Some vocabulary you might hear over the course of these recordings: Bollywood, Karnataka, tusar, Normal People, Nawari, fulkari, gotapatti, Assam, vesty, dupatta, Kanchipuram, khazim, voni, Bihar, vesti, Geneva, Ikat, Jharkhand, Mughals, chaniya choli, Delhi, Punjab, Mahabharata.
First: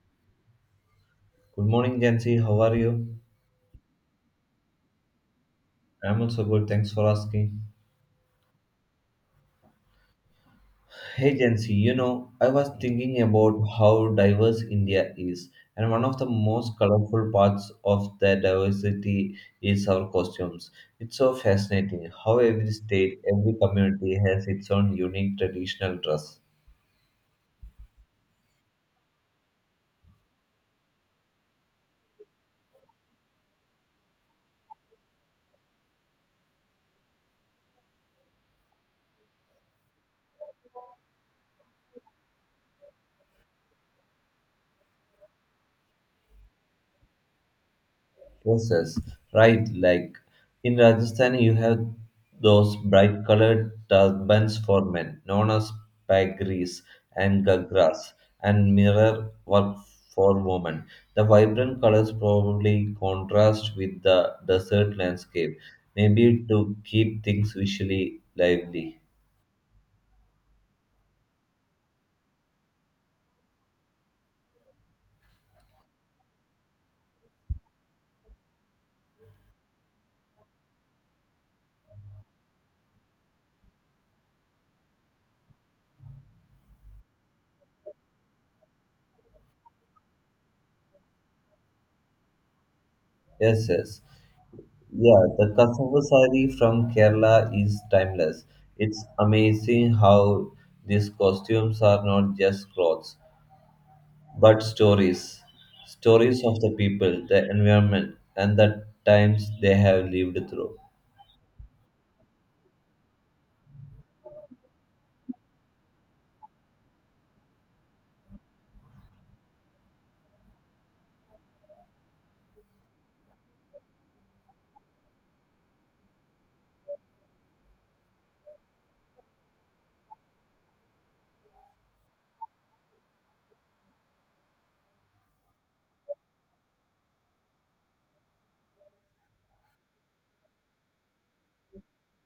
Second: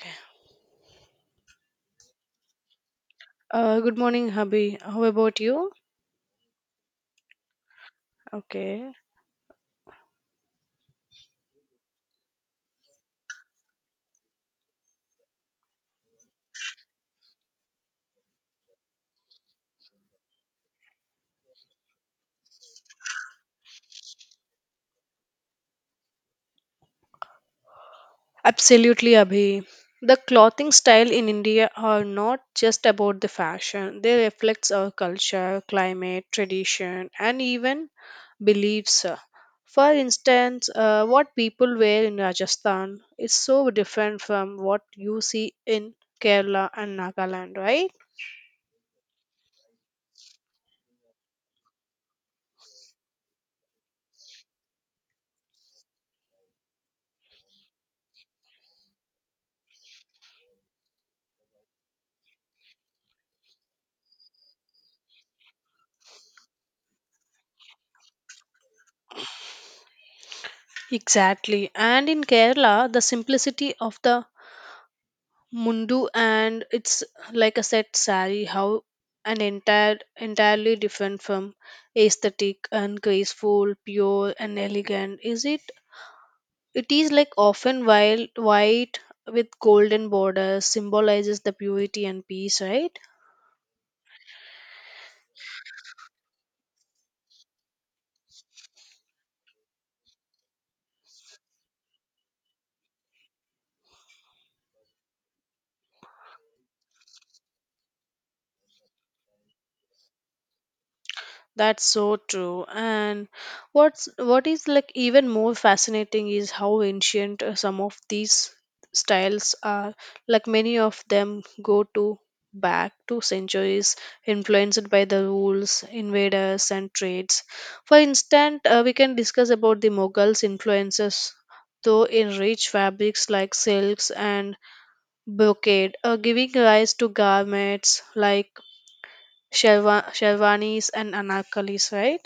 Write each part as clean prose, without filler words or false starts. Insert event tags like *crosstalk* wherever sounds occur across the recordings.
Okay. Good morning, Jancy. How are you? Good morning, Abhi. How about you? I'm also good. Thanks for asking. Okay. Hey, Jancy, you know, I was thinking about how diverse India is, and one of the most colorful parts of that diversity is our costumes. It's so fascinating how every state, every community has its own unique traditional dress. Absolutely, Abhi. The clothing style in India are not just about the fashion. They reflects our culture, climate, tradition, and even beliefs. For instance, what people wear in Rajasthan is so different from what you see in Kerala and Nagaland, right? Roses, right? Like in Rajasthan, you have those bright colored turbans for men, known as pagris and gagras, and mirror work for women. The vibrant colors probably contrast with the desert landscape, maybe to keep things visually lively. Exactly. And in Kerala, the simplicity of the Mundu and it's like a set sari how an entire entirely different from aesthetic and graceful, pure and elegant. Is it is like often wild white with golden borders symbolizes the purity and peace, right? Yes, yes. Yeah, the cassava sari from Kerala is timeless. It's amazing how these costumes are not just clothes, but stories. Stories of the people, the environment, and the times they have lived through. That's so true. And what is like even more fascinating is how ancient some of these styles are. Like many of them go to back to centuries influenced by the rules, invaders and trades. For instance, we can discuss about the Mughals influences though in rich fabrics like silks and brocade, giving rise to garments like sherwanis and anarkalis, right?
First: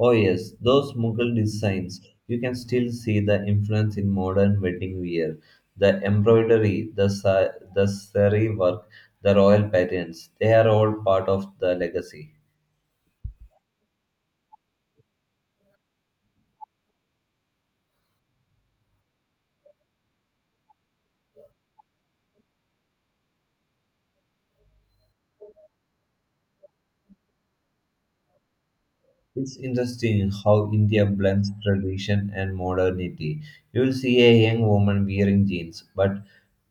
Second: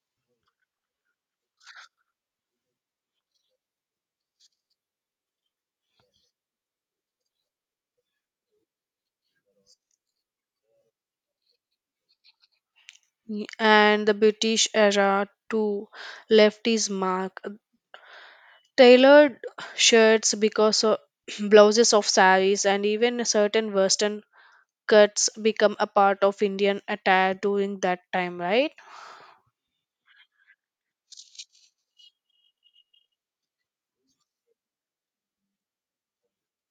Oh, yes, those Mughal designs. You can still see the influence in modern wedding wear. The embroidery, the sari work, the royal patterns, they are all part of the legacy. And the British era too left his mark. Tailored shirts because of *clears throat* blouses of saris and even certain western cuts become a part of Indian attire during that time, right? It's interesting how India blends tradition and modernity. You'll see a young woman wearing jeans, but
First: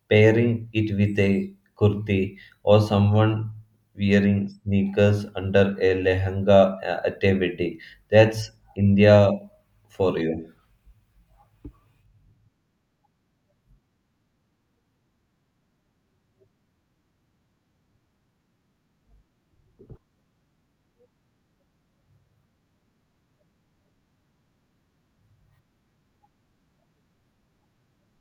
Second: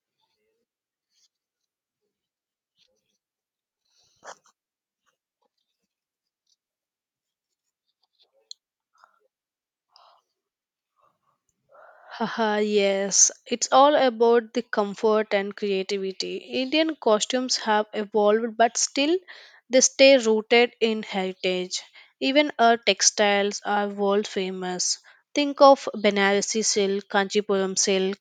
pairing it with a kurti, or someone wearing sneakers under a lehenga at a wedding. That's India for you. Haha, yes, it's all about the comfort and creativity. Indian costumes have evolved, but still they stay rooted in heritage. Even our textiles are world famous. Think of Banarasi silk, Kanchipuram silk,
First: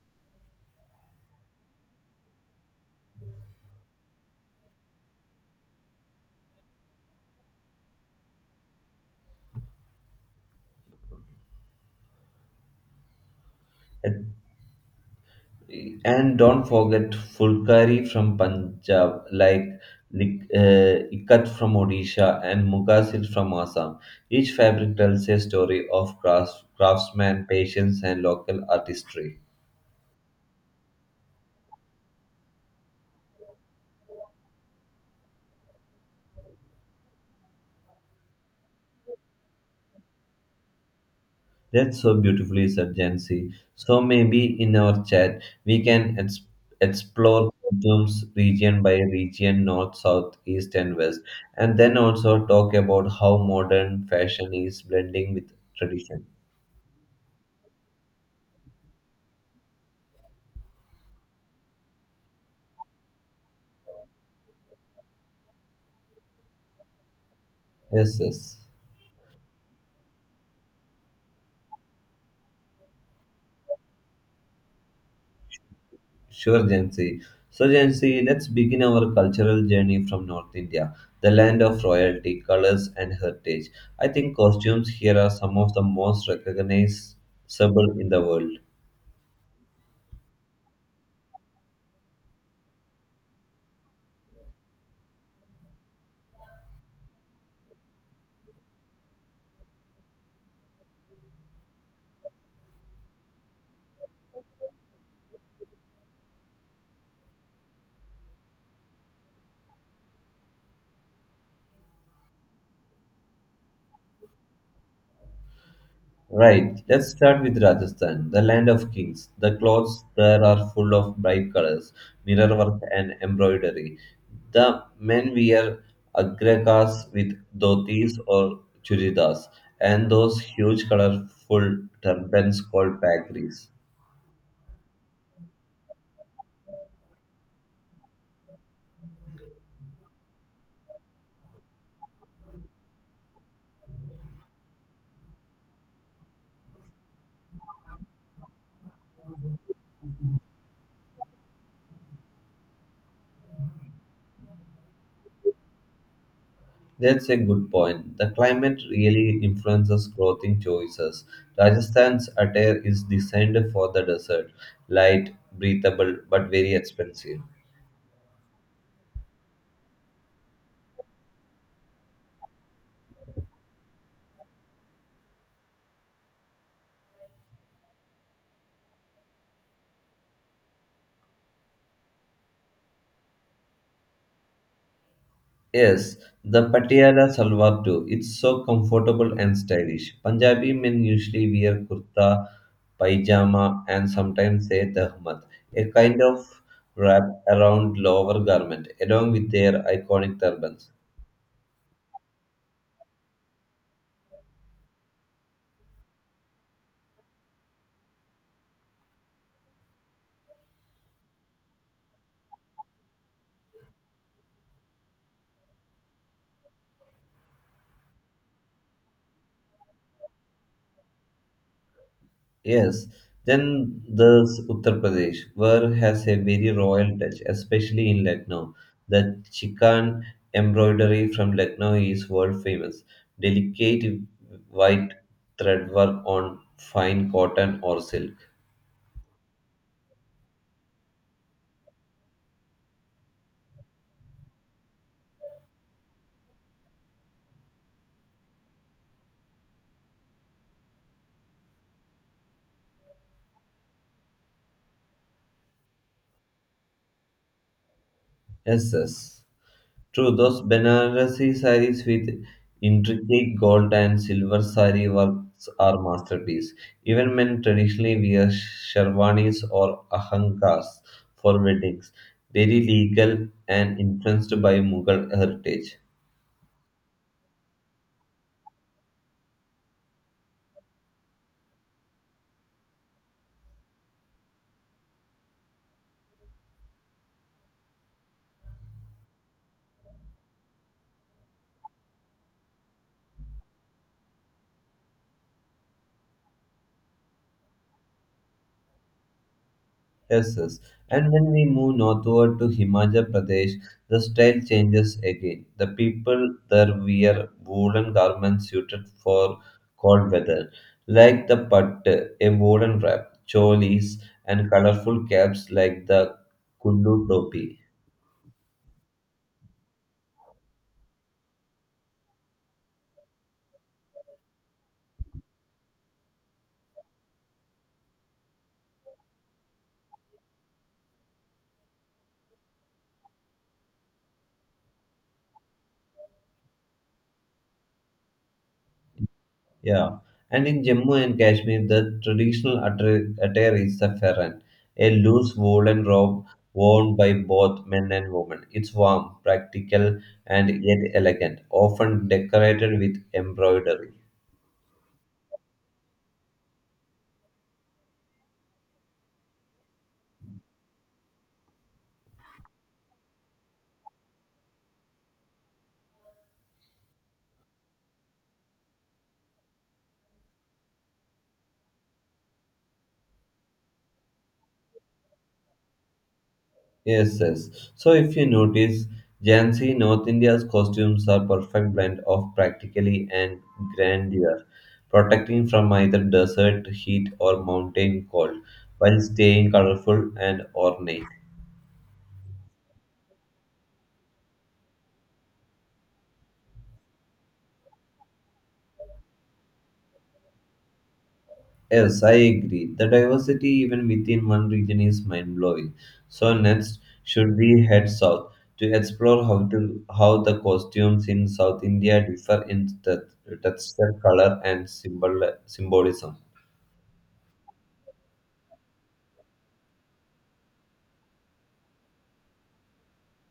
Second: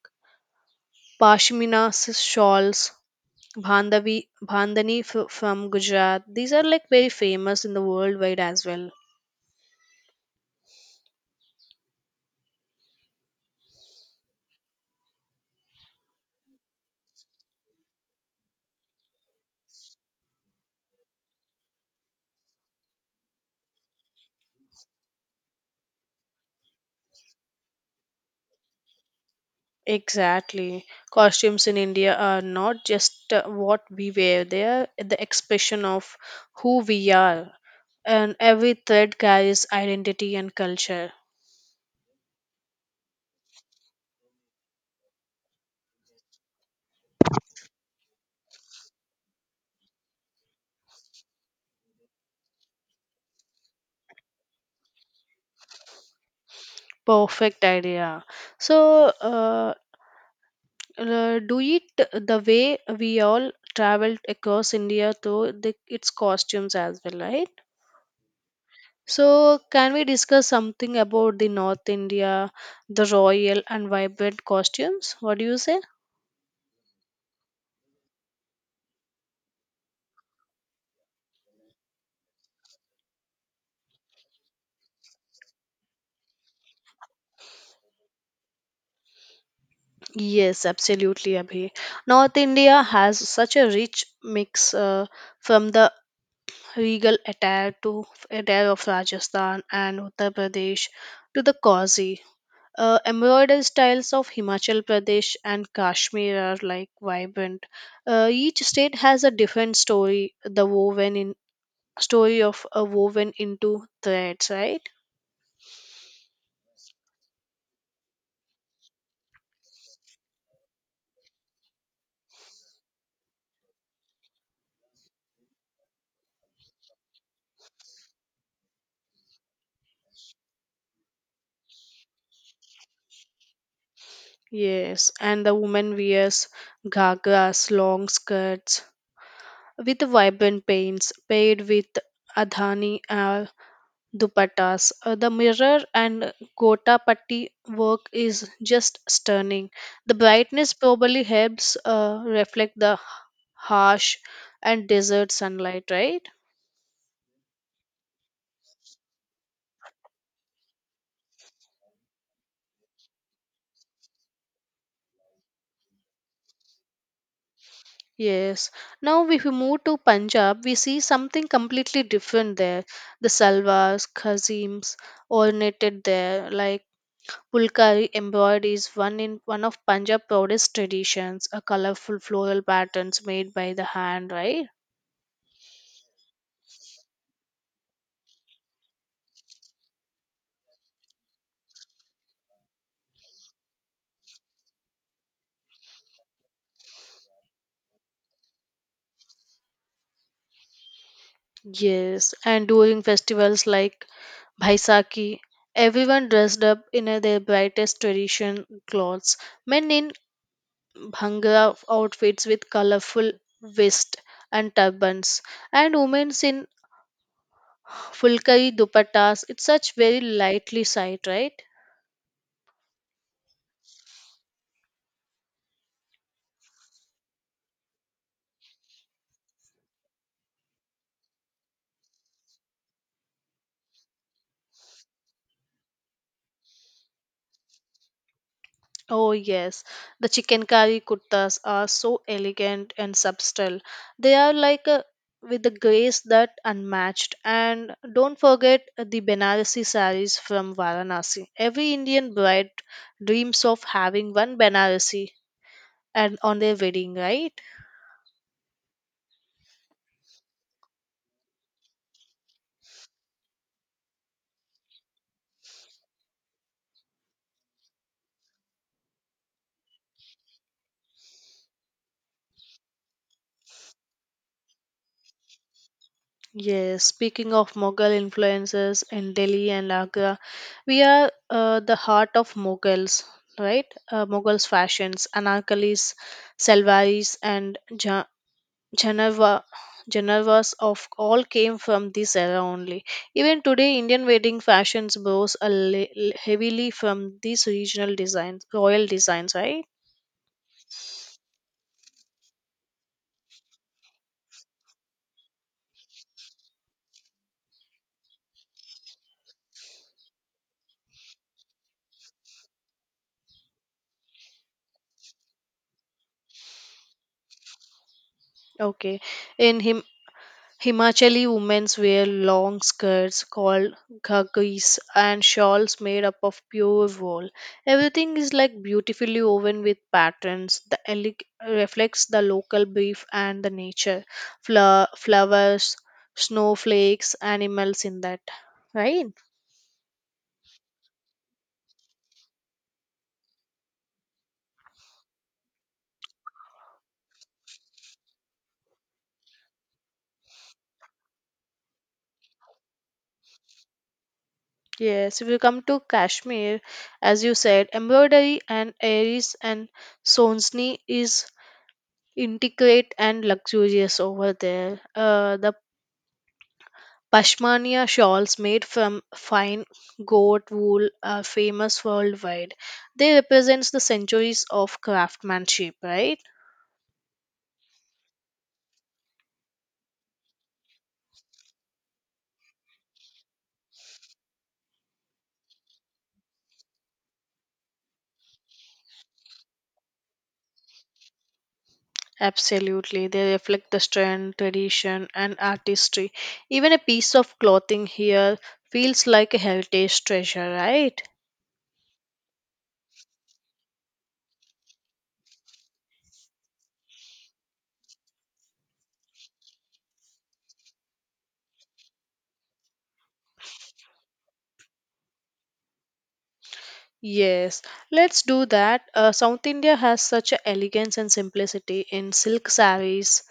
Shawls, Bhandavi, Bhandani from Gujarat. These are like very famous in the worldwide as well. And don't forget Fulkari from Punjab, like Ikat from Odisha and Muga silk from Assam. Each fabric tells a story of crafts, craftsman, patience, and local artistry. Exactly. Costumes in India are not just what we wear, they are the expression of who we are. And every thread carries identity and culture. That's so beautifully said, Jansi. So maybe in our chat we can explore Kurtum's region by region, north, south, east, and west, and then also talk about how modern fashion is blending with tradition. Perfect idea. So, do it the way we all traveled across India through the, its costumes as well, right? Yes, yes. So, can we discuss something about the North India, the royal and vibrant costumes? What do you say? Sure, Jansi. So, Jansi, let's begin our cultural journey from North India, the land of royalty, colors, and heritage. I think costumes here are some of the most recognizable in the world. Yes, absolutely, Abhi. North India has such a rich mix from the regal attire to attire of Rajasthan and Uttar Pradesh to the cozy. Embroidered styles of Himachal Pradesh and Kashmir are like vibrant. Each state has a different story, the woven in story of a woven into threads, right? Right, let's start with Rajasthan, the land of kings. The clothes there are full of bright colors, mirror work, and embroidery. The men wear agrakas with dhotis or churidas and those huge colorful turbans called pagris. Yes, and the woman wears ghagras, long skirts, with vibrant paints paired with adhani dupattas. The mirror and gotapatti work is just stunning. The brightness probably helps reflect the harsh and desert sunlight, right? That's a good point. The climate really influences clothing choices. Rajasthan's attire is designed for the desert, light, breathable, but very expensive. Yes. Now, if we move to Punjab, we see something completely different there. The salwars, khazims, ornated there, like Pulkari embroidery is one of Punjab proudest traditions, a colorful floral patterns made by the hand, right? Yes, the Patiala Salwar too. It's so comfortable and stylish. Punjabi men usually wear kurta, pajama and sometimes a dahmat, a kind of wrap around lower garment, along with their iconic turbans. Yes, and during festivals like Baisakhi, everyone dressed up in their brightest tradition clothes. Men in bhangra outfits with colorful vests and turbans, and women in fulkari dupattas. It's such very lightly sight, right? Yes, then there's Uttar Pradesh, where has a very royal touch, especially in Lucknow. The chikan embroidery from Lucknow is world famous. Delicate white thread work on fine cotton or silk. Oh, yes. The chicken curry kurtas are so elegant and subtle. They are like a, with a grace that unmatched. And don't forget the Benarasi saris from Varanasi. Every Indian bride dreams of having one Benarasi and on their wedding, right? Yes, yes. True, those Banarasi saris with intricate gold and silver sari works are masterpiece. Even men traditionally wear sherwanis or ahankas for weddings, very legal and influenced by Mughal heritage. Yes, speaking of Mughal influences in Delhi and Agra, we are the heart of Mughals, right? Mughals fashions, anarkalis, salwaris, and Ja-, Geneva, Genevas of all came from this era only. Even today, Indian wedding fashions borrows heavily from these regional designs, royal designs, right? Yes, yes. And when we move northward to Himachal Pradesh, the style changes again. The people there wear woolen garments suited for cold weather, like the pattu, a woolen wrap, cholis, and colorful caps like the kullu topi. Okay. In Himachali women wear long skirts called ghagis and shawls made up of pure wool. Everything is like beautifully woven with patterns. The reflects the local beef and the nature, flowers, snowflakes, animals in that. Right? Yeah, and in Jammu and Kashmir, the traditional attire is the farran, a loose woolen robe worn by both men and women. It's warm, practical, and yet elegant, often decorated with embroidery. Yes. If you come to Kashmir, as you said, embroidery and aries and sonsni is intricate and luxurious over there. The Pashmina shawls made from fine goat wool are famous worldwide. They represent the centuries of craftsmanship, right? Yes, yes. So if you notice, Jansi North India's costumes are perfect blend of practically and grandeur, protecting from either desert heat or mountain cold, while staying colorful and ornate. Absolutely. They reflect the strength, tradition, and artistry. Even a piece of clothing here feels like a heritage treasure, right? Yes, I agree. The diversity even within one region is mind-blowing. So next, should we head south to explore how the costumes in South India differ in texture, color, and symbolism? Yes, let's do that. South India has such a elegance and simplicity in silk sarees,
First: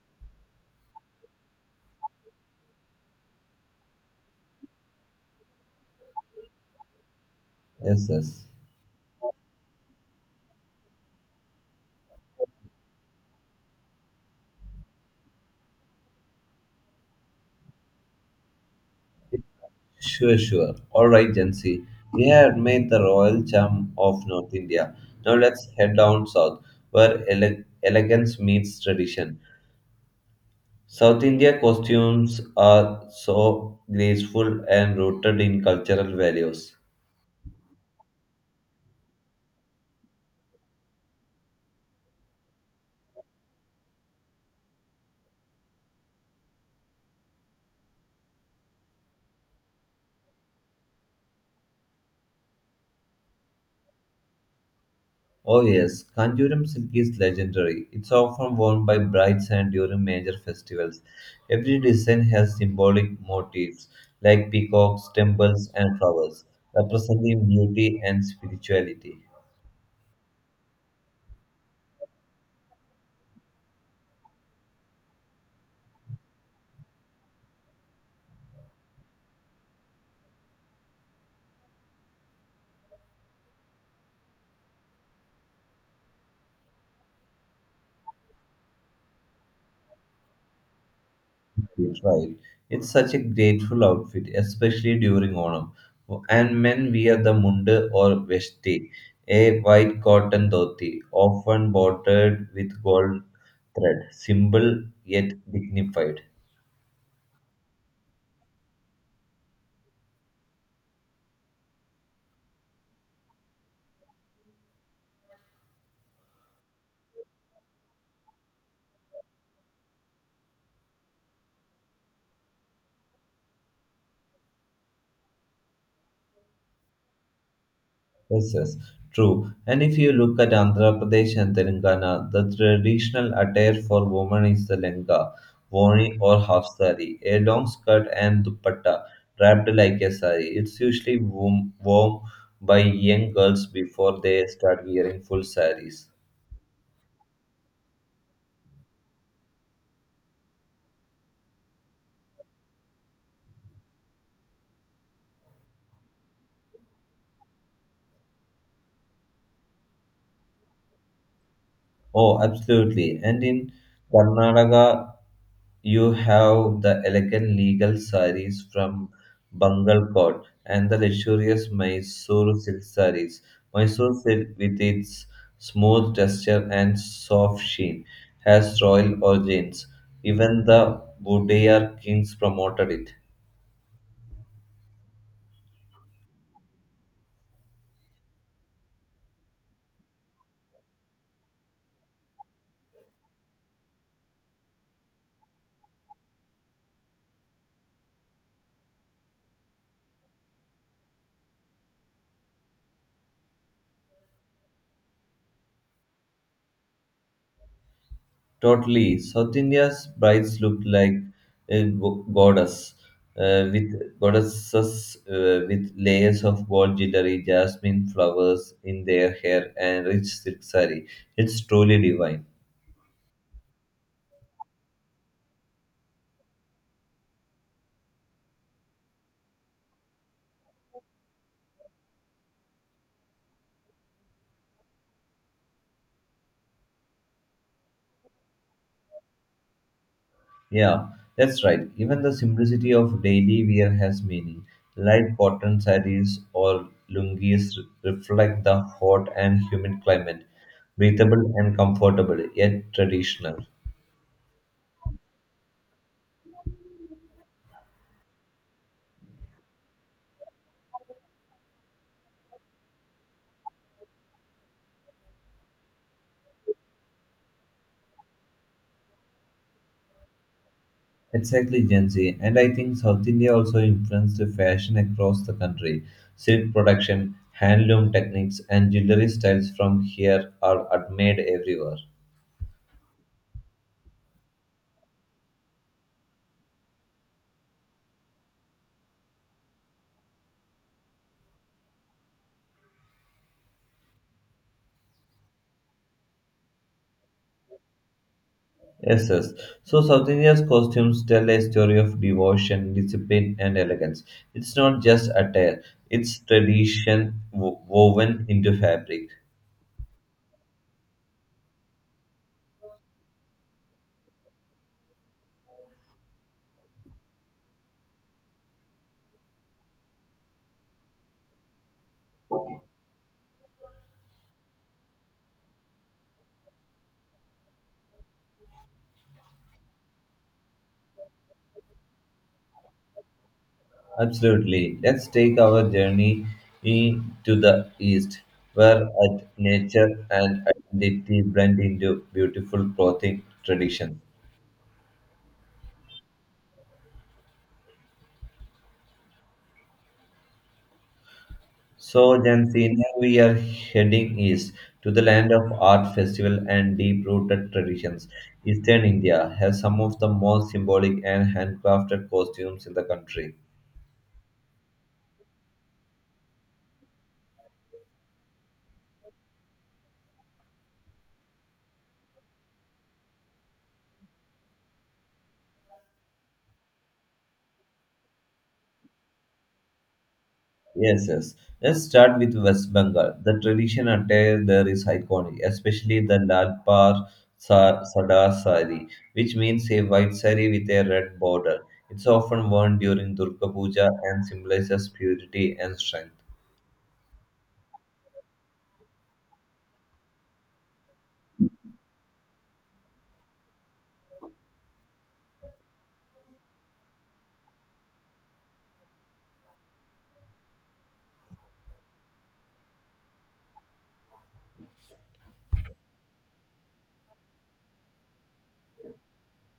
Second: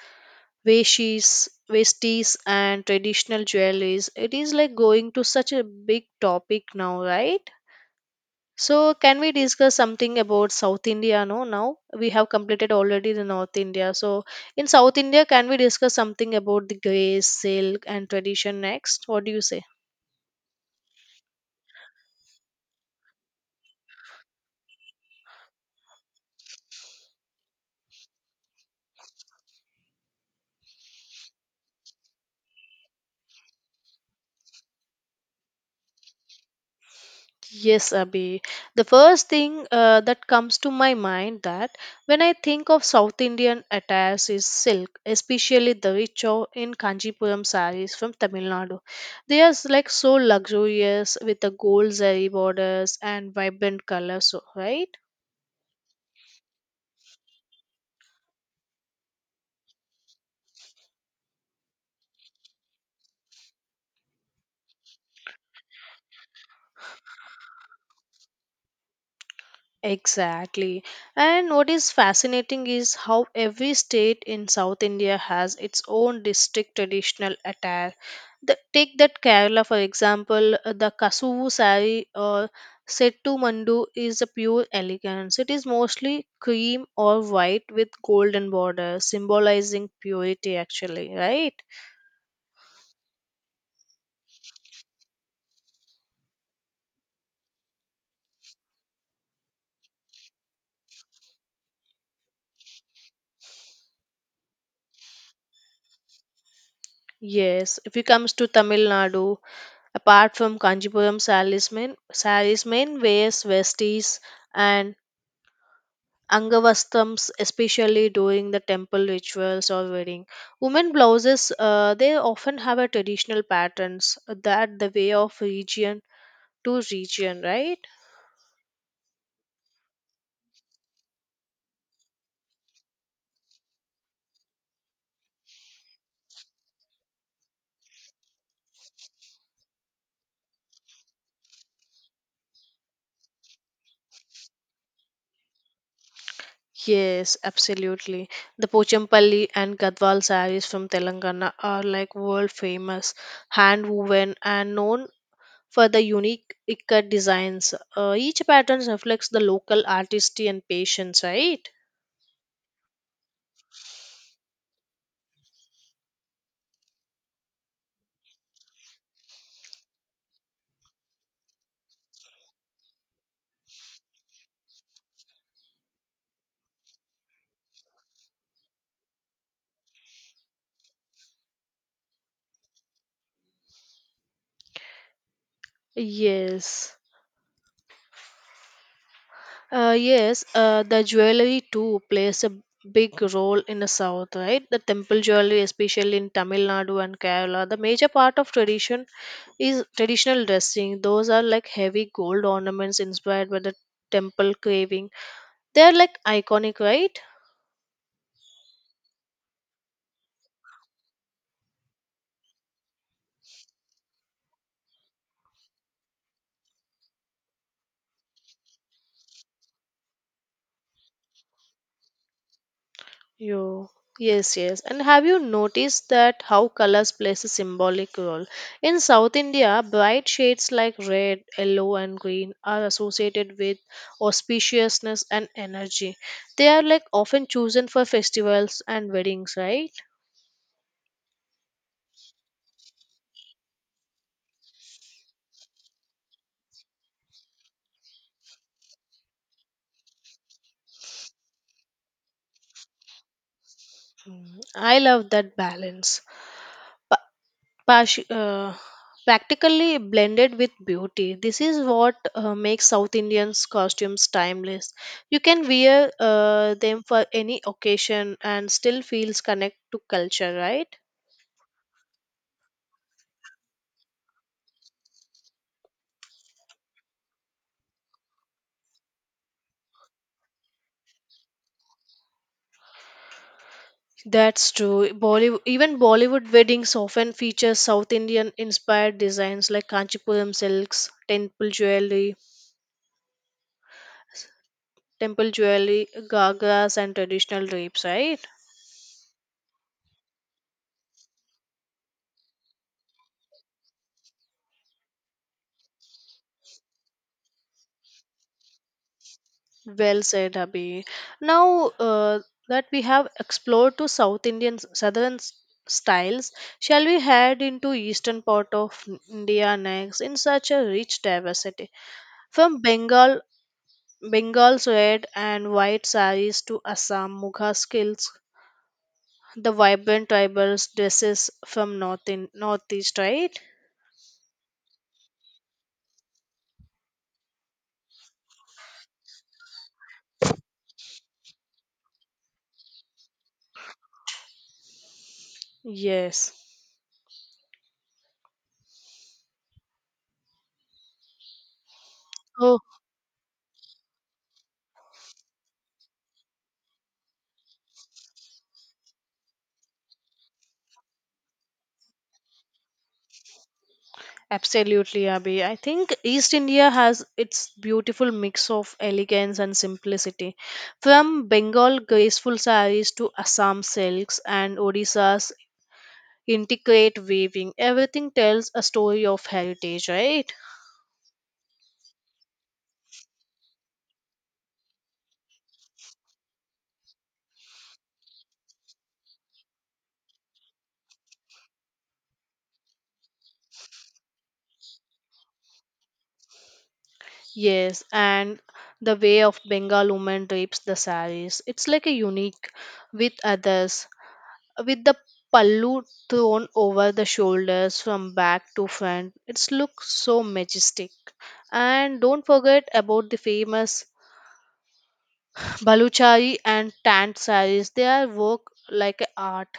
veshies, vesties and traditional jewelries. It is like going to such a big topic now, right? Yes, yes. So can we discuss something about South India? No, now we have completed already the North India. So in South India, can we discuss something about the grace, silk, and tradition next? What do you say? Sure, sure. All right, Jansi. We have made the royal charm of North India. Now let's head down south, where elegance meets tradition. South India costumes are so graceful and rooted in cultural values. Yes, Abhi. The first thing that comes to my mind that when I think of South Indian attires is silk, especially the rich in Kanjipuram sarees from Tamil Nadu. They are like so luxurious with the gold zari borders and vibrant colors, so, right? Oh yes, Kanjuram silk is legendary. It's often worn by brides and during major festivals. Every design has symbolic motifs like peacocks, temples, and flowers, representing beauty and spirituality. Exactly. And what is fascinating is how every state in South India has its own distinct traditional attire. The, take that Kerala, for example, the Kasuvu sari or Settu Mandu is a pure elegance. It is mostly cream or white with golden border, symbolizing purity, actually, right? Yes, right. It's such a grateful outfit, especially during Onam. And men wear the munda or vesti, a white cotton dhoti, often bordered with gold thread, simple yet dignified. Yes, if it comes to Tamil Nadu, apart from Kanjipuram saris, men wears vesties and Angavastams, especially during the temple rituals or wedding. Women blouses, they often have a traditional patterns that the way of region to region, right? Yes, yes, true. And if you look at Andhra Pradesh and Telangana, the traditional attire for women is the lenga, voni or half sari, a long skirt and dupatta wrapped like a sari. It's usually warm, worn by young girls before they start wearing full saris. Yes, absolutely. The Pochampalli and Gadwal sarees from Telangana are like world famous, hand woven and known for the unique ikat designs. Each pattern reflects the local artistry and patience, right? Oh, absolutely. And in Karnataka, you have the elegant legal saris from Bangalore and the luxurious Mysore silk saris. Mysore silk, with its smooth texture and soft sheen, has royal origins. Even the Budayar kings promoted it. Yes. Yes, the jewelry too plays a big role in the south, right? The temple jewelry, especially in Tamil Nadu and Kerala, the major part of tradition is traditional dressing. Those are like heavy gold ornaments inspired by the temple carving. They are like iconic, right? Totally. South India's brides look like goddess, with goddesses with layers of gold jewelry, jasmine flowers in their hair, and rich silk saree. It's truly divine. You yes, yes. And have you noticed that how colors plays a symbolic role? In South India, bright shades like red, yellow, and green are associated with auspiciousness and energy. They are like often chosen for festivals and weddings, right? Yeah, that's right. Even the simplicity of daily wear has meaning. Light cotton sarees or lungis reflect the hot and humid climate, breathable and comfortable, yet traditional. Mm, I love that balance. Pash- uh, Practically blended with beauty. This is what makes South Indians' costumes timeless. You can wear them for any occasion and still feels connect to culture, right? Exactly, Gen Z. And I think South India also influenced the fashion across the country. Silk production, handloom techniques, and jewelry styles from here are admired everywhere. That's true. Bollywood, even Bollywood weddings often feature South Indian inspired designs like Kanchipuram silks, temple jewelry, gagras, and traditional drapes, right? Yes, yes. So South India's costumes tell a story of devotion, discipline, and elegance. It's not just attire; it's tradition woven into fabric. Well said, Abhi. Now that we have explored to South Indian southern styles, shall we head into eastern part of India next in such a rich diversity? From Bengal, Bengal's red and white saris to Assam Mugha skills, the vibrant tribal dresses from north in northeast, right? Absolutely. Let's take our journey to the east, where art, nature, and identity blend into beautiful clothing tradition. Yes. So, Oh. Jensina, we are heading east to the land of art festival and deep-rooted traditions. Eastern India has some of the most symbolic and handcrafted costumes in the country. Absolutely, Abhi. I think East India has its beautiful mix of elegance and simplicity. From Bengal graceful saris to Assam silks and Odisha's intricate weaving, everything tells a story of heritage, right? Yes, yes. Let's start with West Bengal. The tradition attire there is iconic, especially the Lal Par Sada Sari, which means a white sari with a red border. It's often worn during Durga Puja and symbolizes purity and strength. Yes, and the way of Bengal woman drapes the saris. It's like a unique with others. With the pallu thrown over the shoulders from back to front, it's looks so majestic. And don't forget about the famous *laughs* Baluchari and Tant saris. They are work like a art.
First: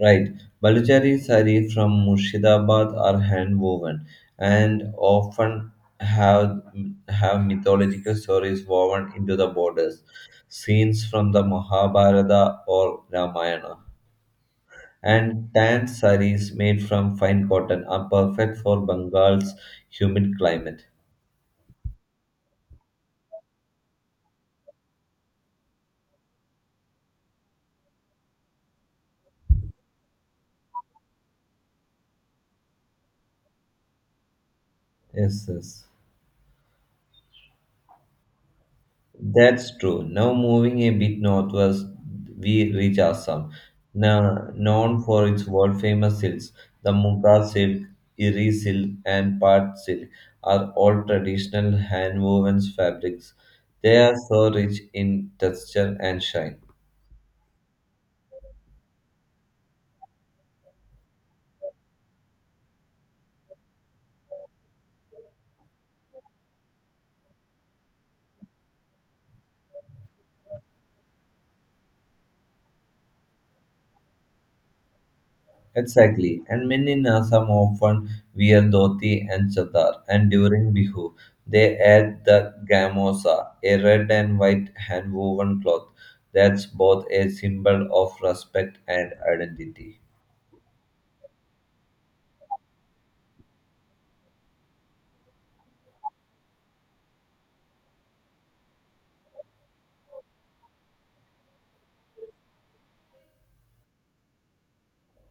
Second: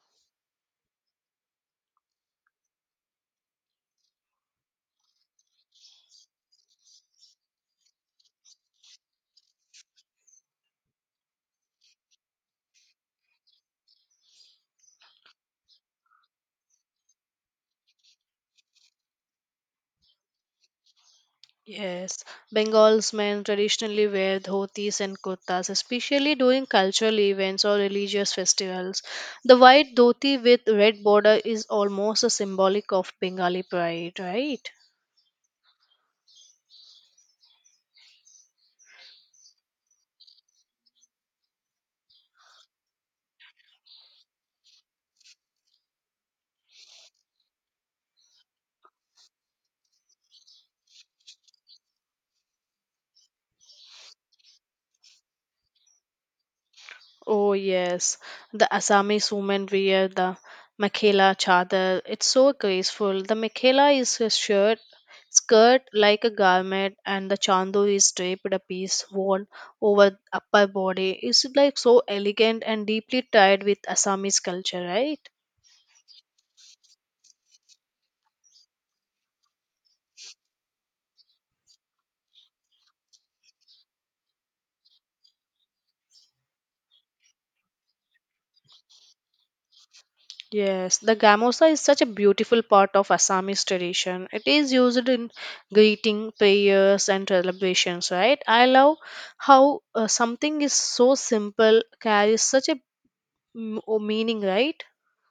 Right. Baluchari sari from Murshidabad are hand woven and often have have mythological stories woven into the borders, scenes from the Mahabharata or Ramayana. And tan saris made from fine cotton are perfect for Bengal's humid climate. Yes, Bengal's men traditionally wear dhotis and kurtas, especially during cultural events or religious festivals. The white dhoti with red border is almost a symbolic of Bengali pride, right? Yes, yes. That's true. Now moving a bit northwards, we reach Assam, now known for its world-famous silks. The Muga silk, Iri silk, and Pat silk are all traditional hand-woven fabrics. They are so rich in texture and shine. Oh yes, the Assamese women wear the Makhela chador. It's so graceful. The Makhela is a skirt like a garment, and the chandu is draped a piece worn over upper body. It's like so elegant and deeply tied with Assamese culture, right? Exactly, and many in Assam often wear dhoti and chadar, and during Bihu, they add the gamosa, a red and white hand woven cloth that's both a symbol of respect and identity. Yes, the gamosa is such a beautiful part of Assamese tradition. It is used in greeting, prayers, and celebrations, right? I love how something is so simple, carries such a meaning, right?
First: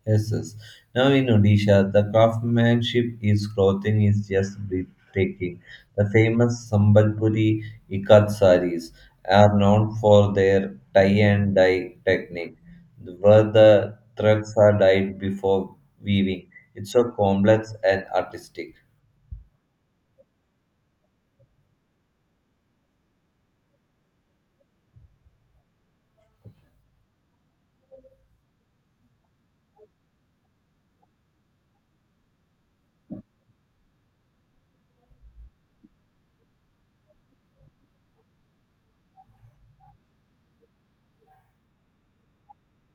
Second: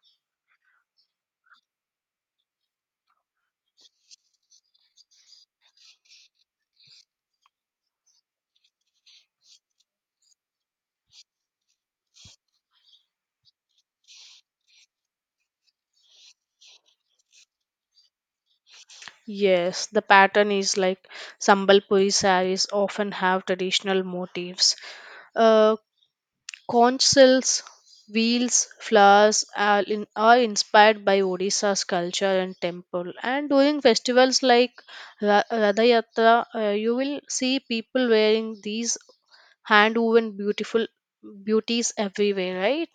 Yes, yes. Now in Odisha, the craftsmanship is clothing is just breathtaking. The famous Sambalpuri ikat saris are known for their tie and dye technique, where the threads are dyed before weaving. It's so complex and artistic. Yes, the pattern is like Sambalpuri sarees often have traditional motifs. Uh, Conch shells, wheels, flowers are inspired by Odisha's culture and temple. And during festivals like Radha Yatra, you will see people wearing these hand woven beautiful beauties everywhere, right?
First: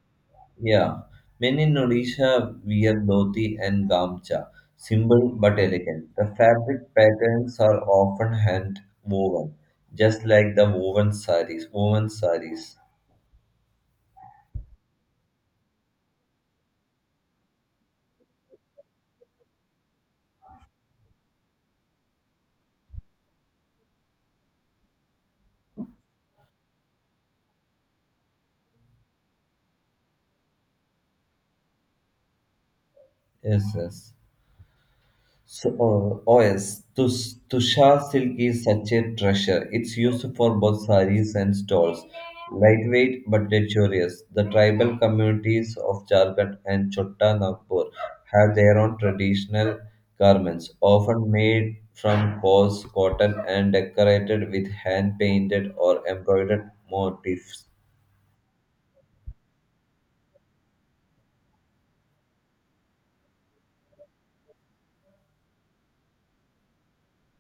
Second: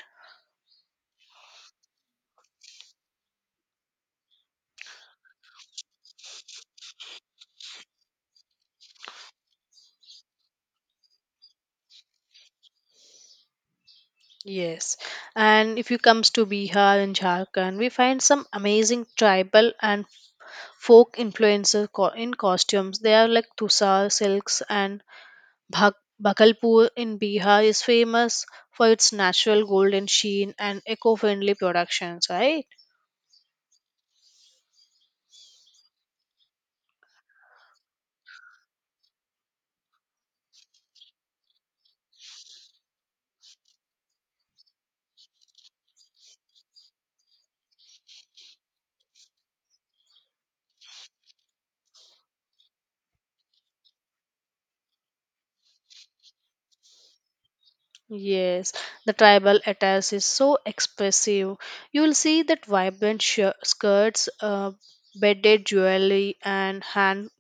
Yeah, when in Odisha wear dhoti and gamcha, simple but elegant. The fabric patterns are often hand woven, just like the woven saris. Woven saris. Yes. And if you comes to Bihar and Jharkhand, we find some amazing tribal and folk influencer in costumes. They are like tusar silks and Bhakalpur in Bihar is famous for its natural golden sheen and eco-friendly productions, right? Yes, yes. So, oh yes, Tushar silk is such a treasure. It's used for both saris and stalls. Lightweight but luxurious. The tribal communities of Jharkhand and Chotta Nagpur have their own traditional garments, often made from coarse cotton and decorated with hand painted or embroidered motifs. Yes, the tribal attire is so expressive. You will see that vibrant skirts, beaded jewelry, and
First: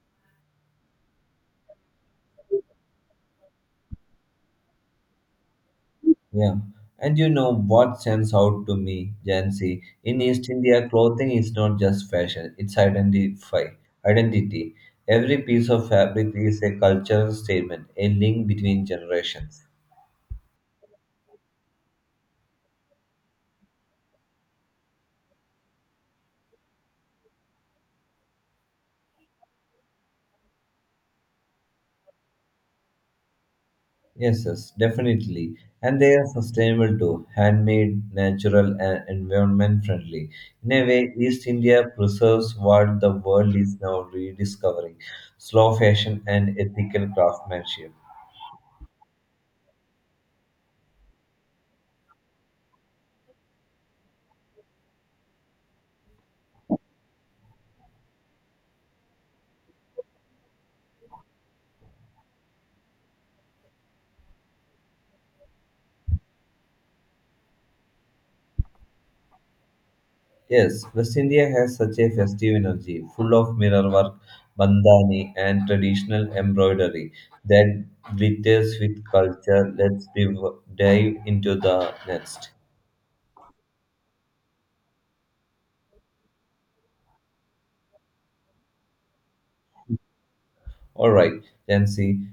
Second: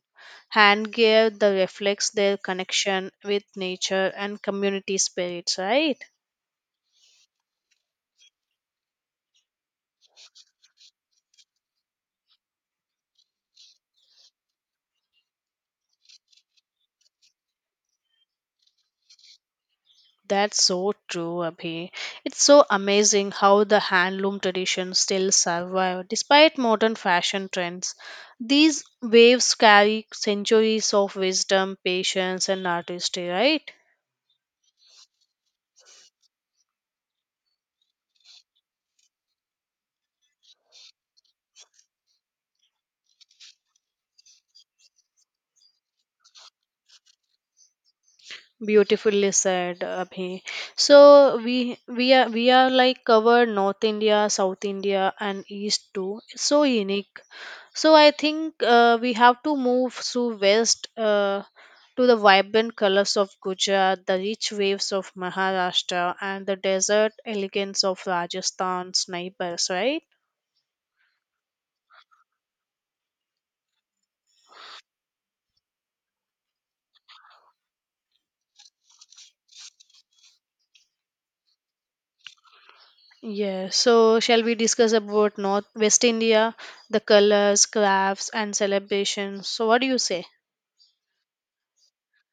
handgear that reflects their connection with nature and community spirits, right? Yeah. And you know what stands out to me, Jancy? In East India, clothing is not just fashion, it's identify identity. Every piece of fabric is a cultural statement, a link between generations. That's so true, Abhi. It's so amazing how the handloom tradition still survive despite modern fashion trends. These waves carry centuries of wisdom, patience, and artistry, right? Yes, yes, definitely. And they are sustainable too, handmade, natural, and environment friendly. In a way, East India preserves what the world is now rediscovering slow fashion and ethical craftsmanship. Beautifully said, Abhi. So we are like cover North India, South India, and East too. It's so unique. So I think we have to move to West to the vibrant colors of Gujarat, the rich waves of Maharashtra, and the desert elegance of Rajasthan's neighbors. Right? Yes, West India has such a festive energy, full of mirror work, bandhani, and traditional embroidery that glitters with culture. Let's dive into the next. Yeah. So shall we discuss about North West India, the colors, crafts, and celebrations? So what do you say? All right, then see.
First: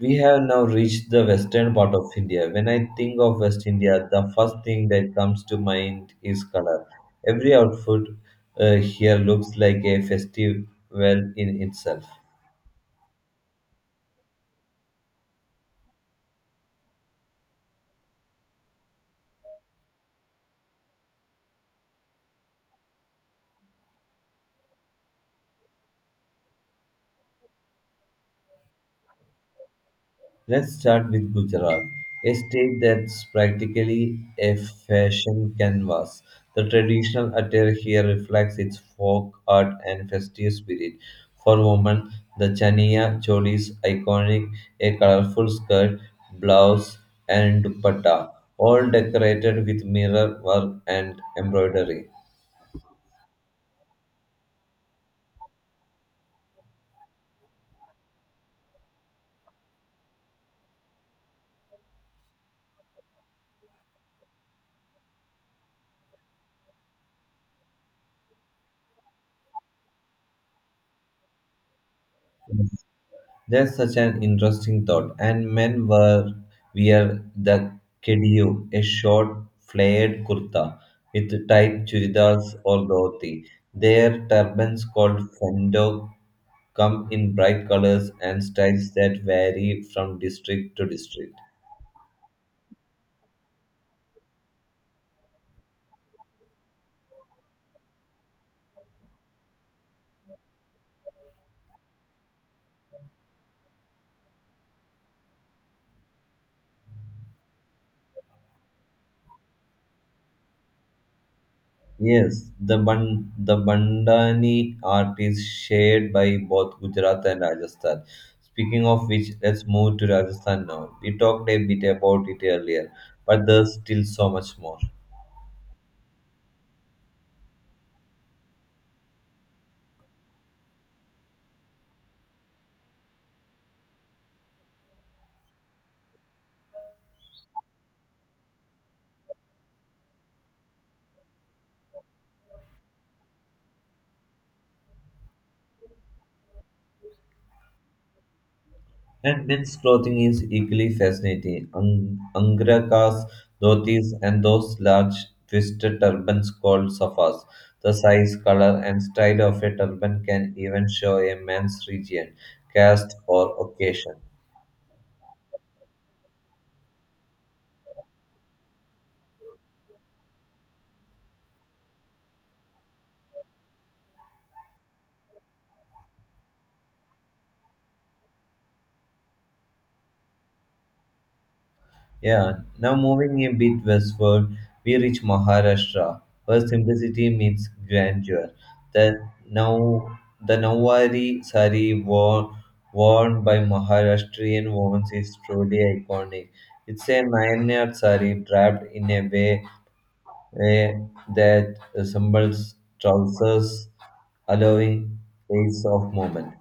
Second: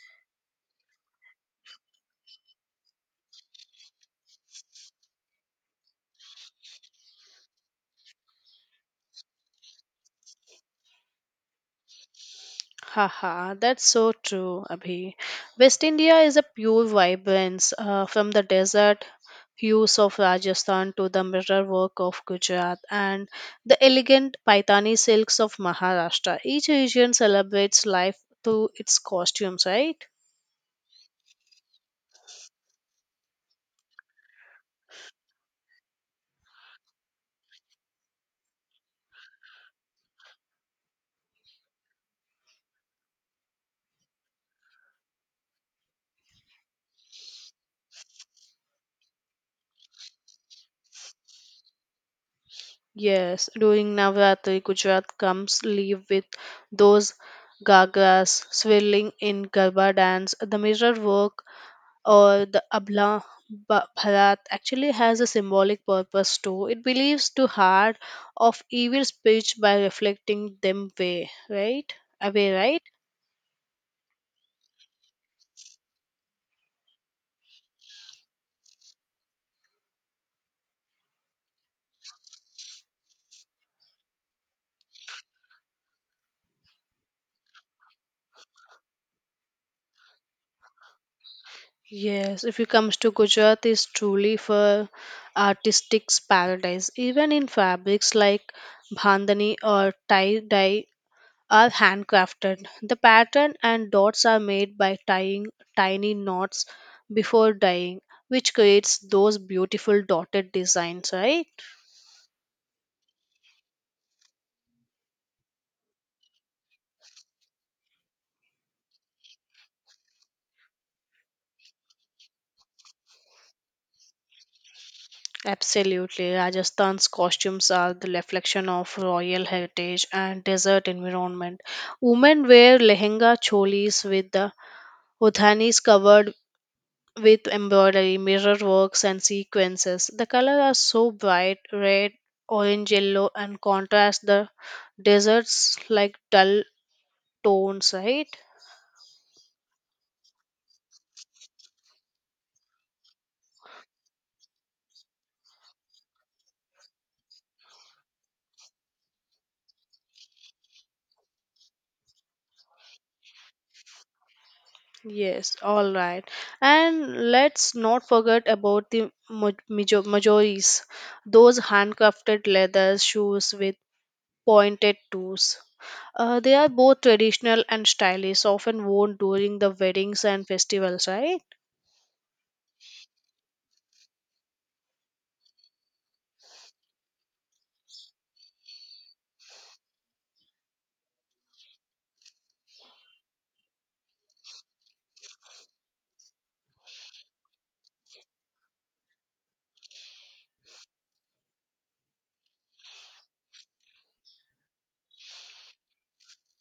We have now reached the western part of India. When I think of West India, the first thing that comes to mind is color. Every outfit here looks like a festival in itself. Haha, that's so true, Abhi. West India is a pure vibrance, from the desert hues of Rajasthan to the mirror work of Gujarat and the elegant Paitani silks of Maharashtra. Each region celebrates life through its costumes, right? Let's start with Gujarat, a state that's practically a fashion canvas. The traditional attire here reflects its folk art and festive spirit. For women, the chaniya choli is iconic, a colorful skirt, blouse, and dupatta, all decorated with mirror work and embroidery. Yes, during Navratri, Gujarat comes live with those gagas swirling in Garba dance, the mirror work or the Abla Bharat actually has a symbolic purpose too. It believes to heart of evil speech by reflecting them way, right? Away, right? That's such an interesting thought. And men were wear the kediyu, a short flared kurta with tight churidars or dhoti. Their turbans called fendo come in bright colors and styles that vary from district to district. Yes, if it comes to Gujarat, is truly for artistic's paradise. Even in fabrics like bandhani or tie dye, are handcrafted. The pattern and dots are made by tying tiny knots before dyeing, which creates those beautiful dotted designs, right? Yes, the Bandhani art is shared by both Gujarat and Rajasthan. Speaking of which, let's move to Rajasthan now. We talked a bit about it earlier, but there's still so much more. Absolutely. Rajasthan's costumes are the reflection of royal heritage and desert environment. Women wear lehenga cholis with the udhanis covered with embroidery, mirror works, and sequences. The colors are so bright red, orange, yellow, and contrast the deserts like dull tones, right? And men's clothing is equally fascinating. Ang angrakas, dhotis, and those large twisted turbans called safas. The size, color, and style of a turban can even show a man's region, caste, or occasion. Yes, all right. And let's not forget about the majoris, those handcrafted leather shoes with pointed toes. They are both traditional and stylish, often worn during the weddings and festivals, right? Yeah, now moving a bit westward, we reach Maharashtra, where simplicity meets grandeur. The now the Nawari sari worn by Maharashtrian women is truly iconic. It's a nine-yard sari wrapped in a way eh, that resembles trousers, allowing space of movement.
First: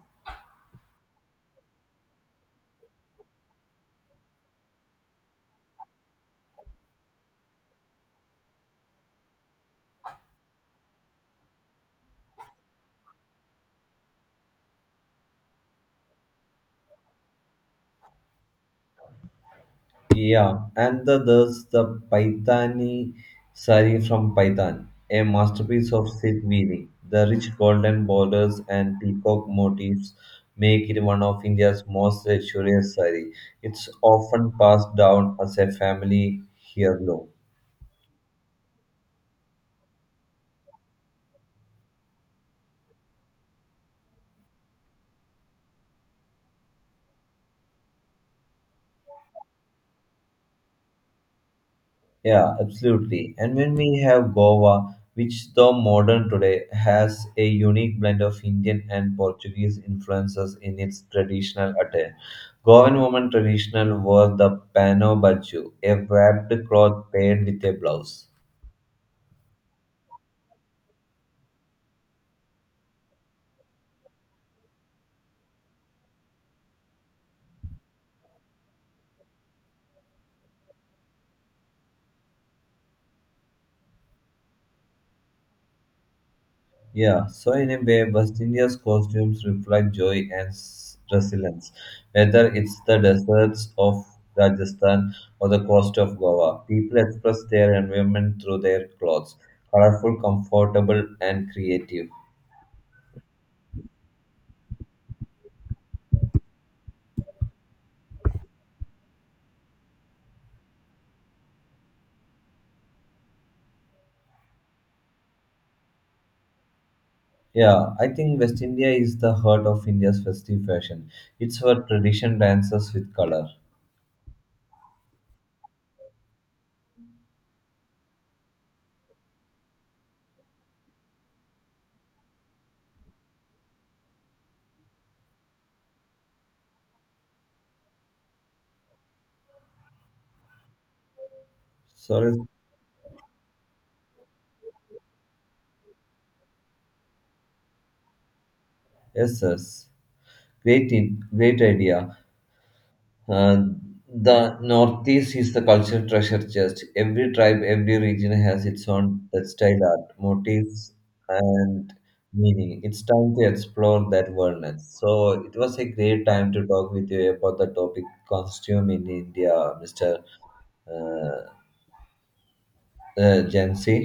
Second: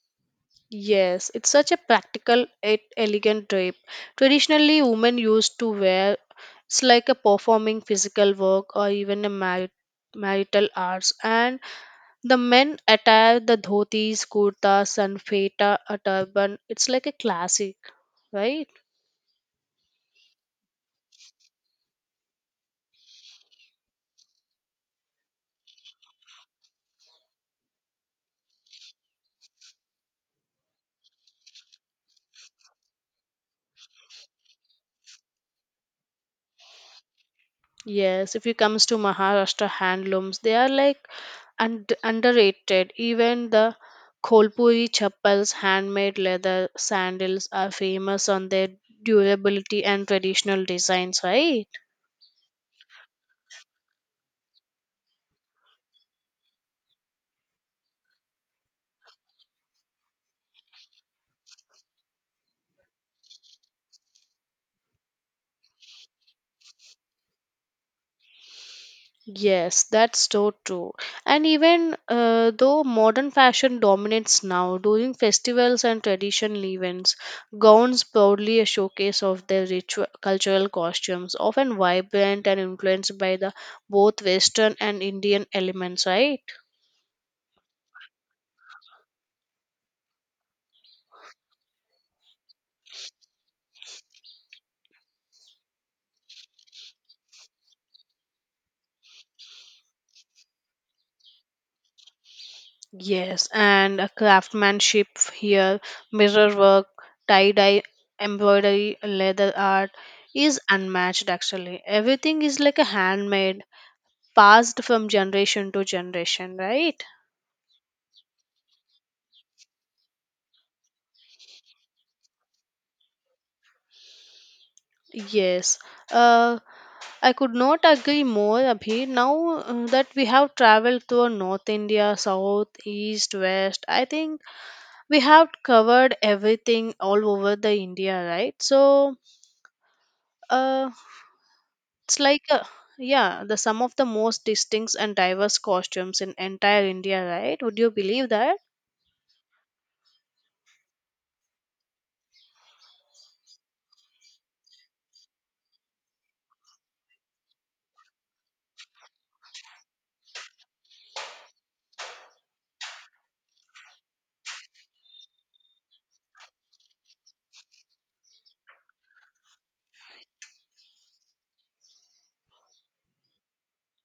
Yes, it's such a practical yet elegant drape. Traditionally, women used to wear it's like a performing physical work or even a marital arts, and the men attire the dhotis, kurtas, and feta, a turban. It's like a classic, right? Yeah, and the, there's the Paithani sari from Python, a masterpiece of silk weaving. The rich golden borders and peacock motifs make it one of India's most luxurious sari. It's often passed down as a family heirloom. Yes, if it comes to Maharashtra handlooms, they are like and underrated. Even the Kolpuri chappals, handmade leather sandals, are famous on their durability and traditional designs, right? Yeah, absolutely. And when we have Goa, which though modern today has a unique blend of Indian and Portuguese influences in its traditional attire. Goan women traditional wore the pano baju, a wrapped cloth paired with a blouse. Yes, that's so true. And even though modern fashion dominates now, during festivals and traditional events, gowns proudly a showcase of their ritual cultural costumes, often vibrant and influenced by the both Western and Indian elements, right? Yeah, so in a way, West India's costumes reflect joy and resilience. Whether it's the deserts of Rajasthan or the coast of Goa, people express their environment through their clothes, colorful, comfortable, and creative. Yes, and a craftsmanship here, mirror work, tie dye, embroidery, leather art is unmatched actually. Everything is like a handmade, passed from generation to generation, right? Yeah, I think West India is the heart of India's festive fashion. It's where tradition dances with color. Yes. Uh, I could not agree more, Abhi. Now that we have traveled through North India, South, East, West, I think we have covered everything all over the India, right? So, uh, it's Sorry, like a yeah, the some of the most distinct and diverse costumes in entire India, right? Would you believe that? yes, yes. Great, in, great idea. Uh, the Northeast is the cultural treasure chest. Every tribe, every region has its own textile art, motifs, and meaning. It's time to explore that wildness. So it was a great time to talk with you about the topic costume in India, Mr. Uh, Jansi.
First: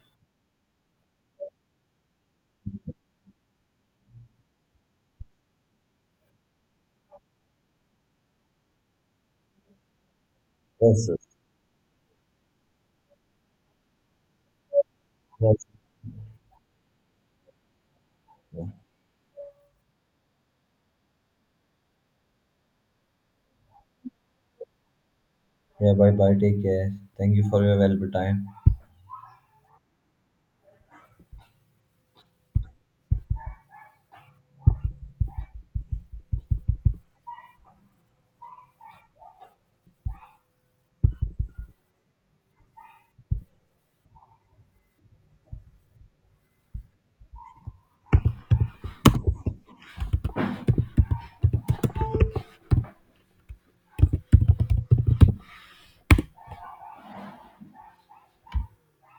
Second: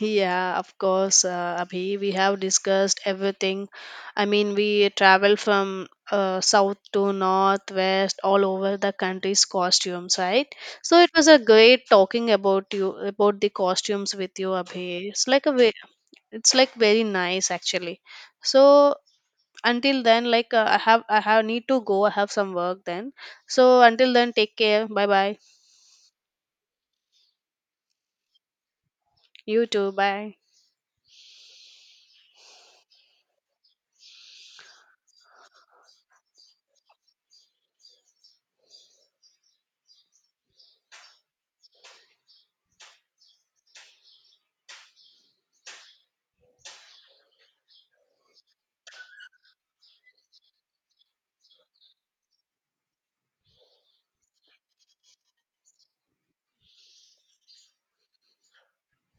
Yeah, of course, Abhi. We have discussed everything. I mean, we travel from south to north, west, all over the country's costumes, right? So Yes, it was yes. a great talking about you about the costumes with you, Abhi. It's like a it's like very nice actually. Yes. So until then like I have need to go. I have some work then, so until then take care. Bye bye. Yeah, bye bye. Take care. Thank you for your valuable time. You too. Bye.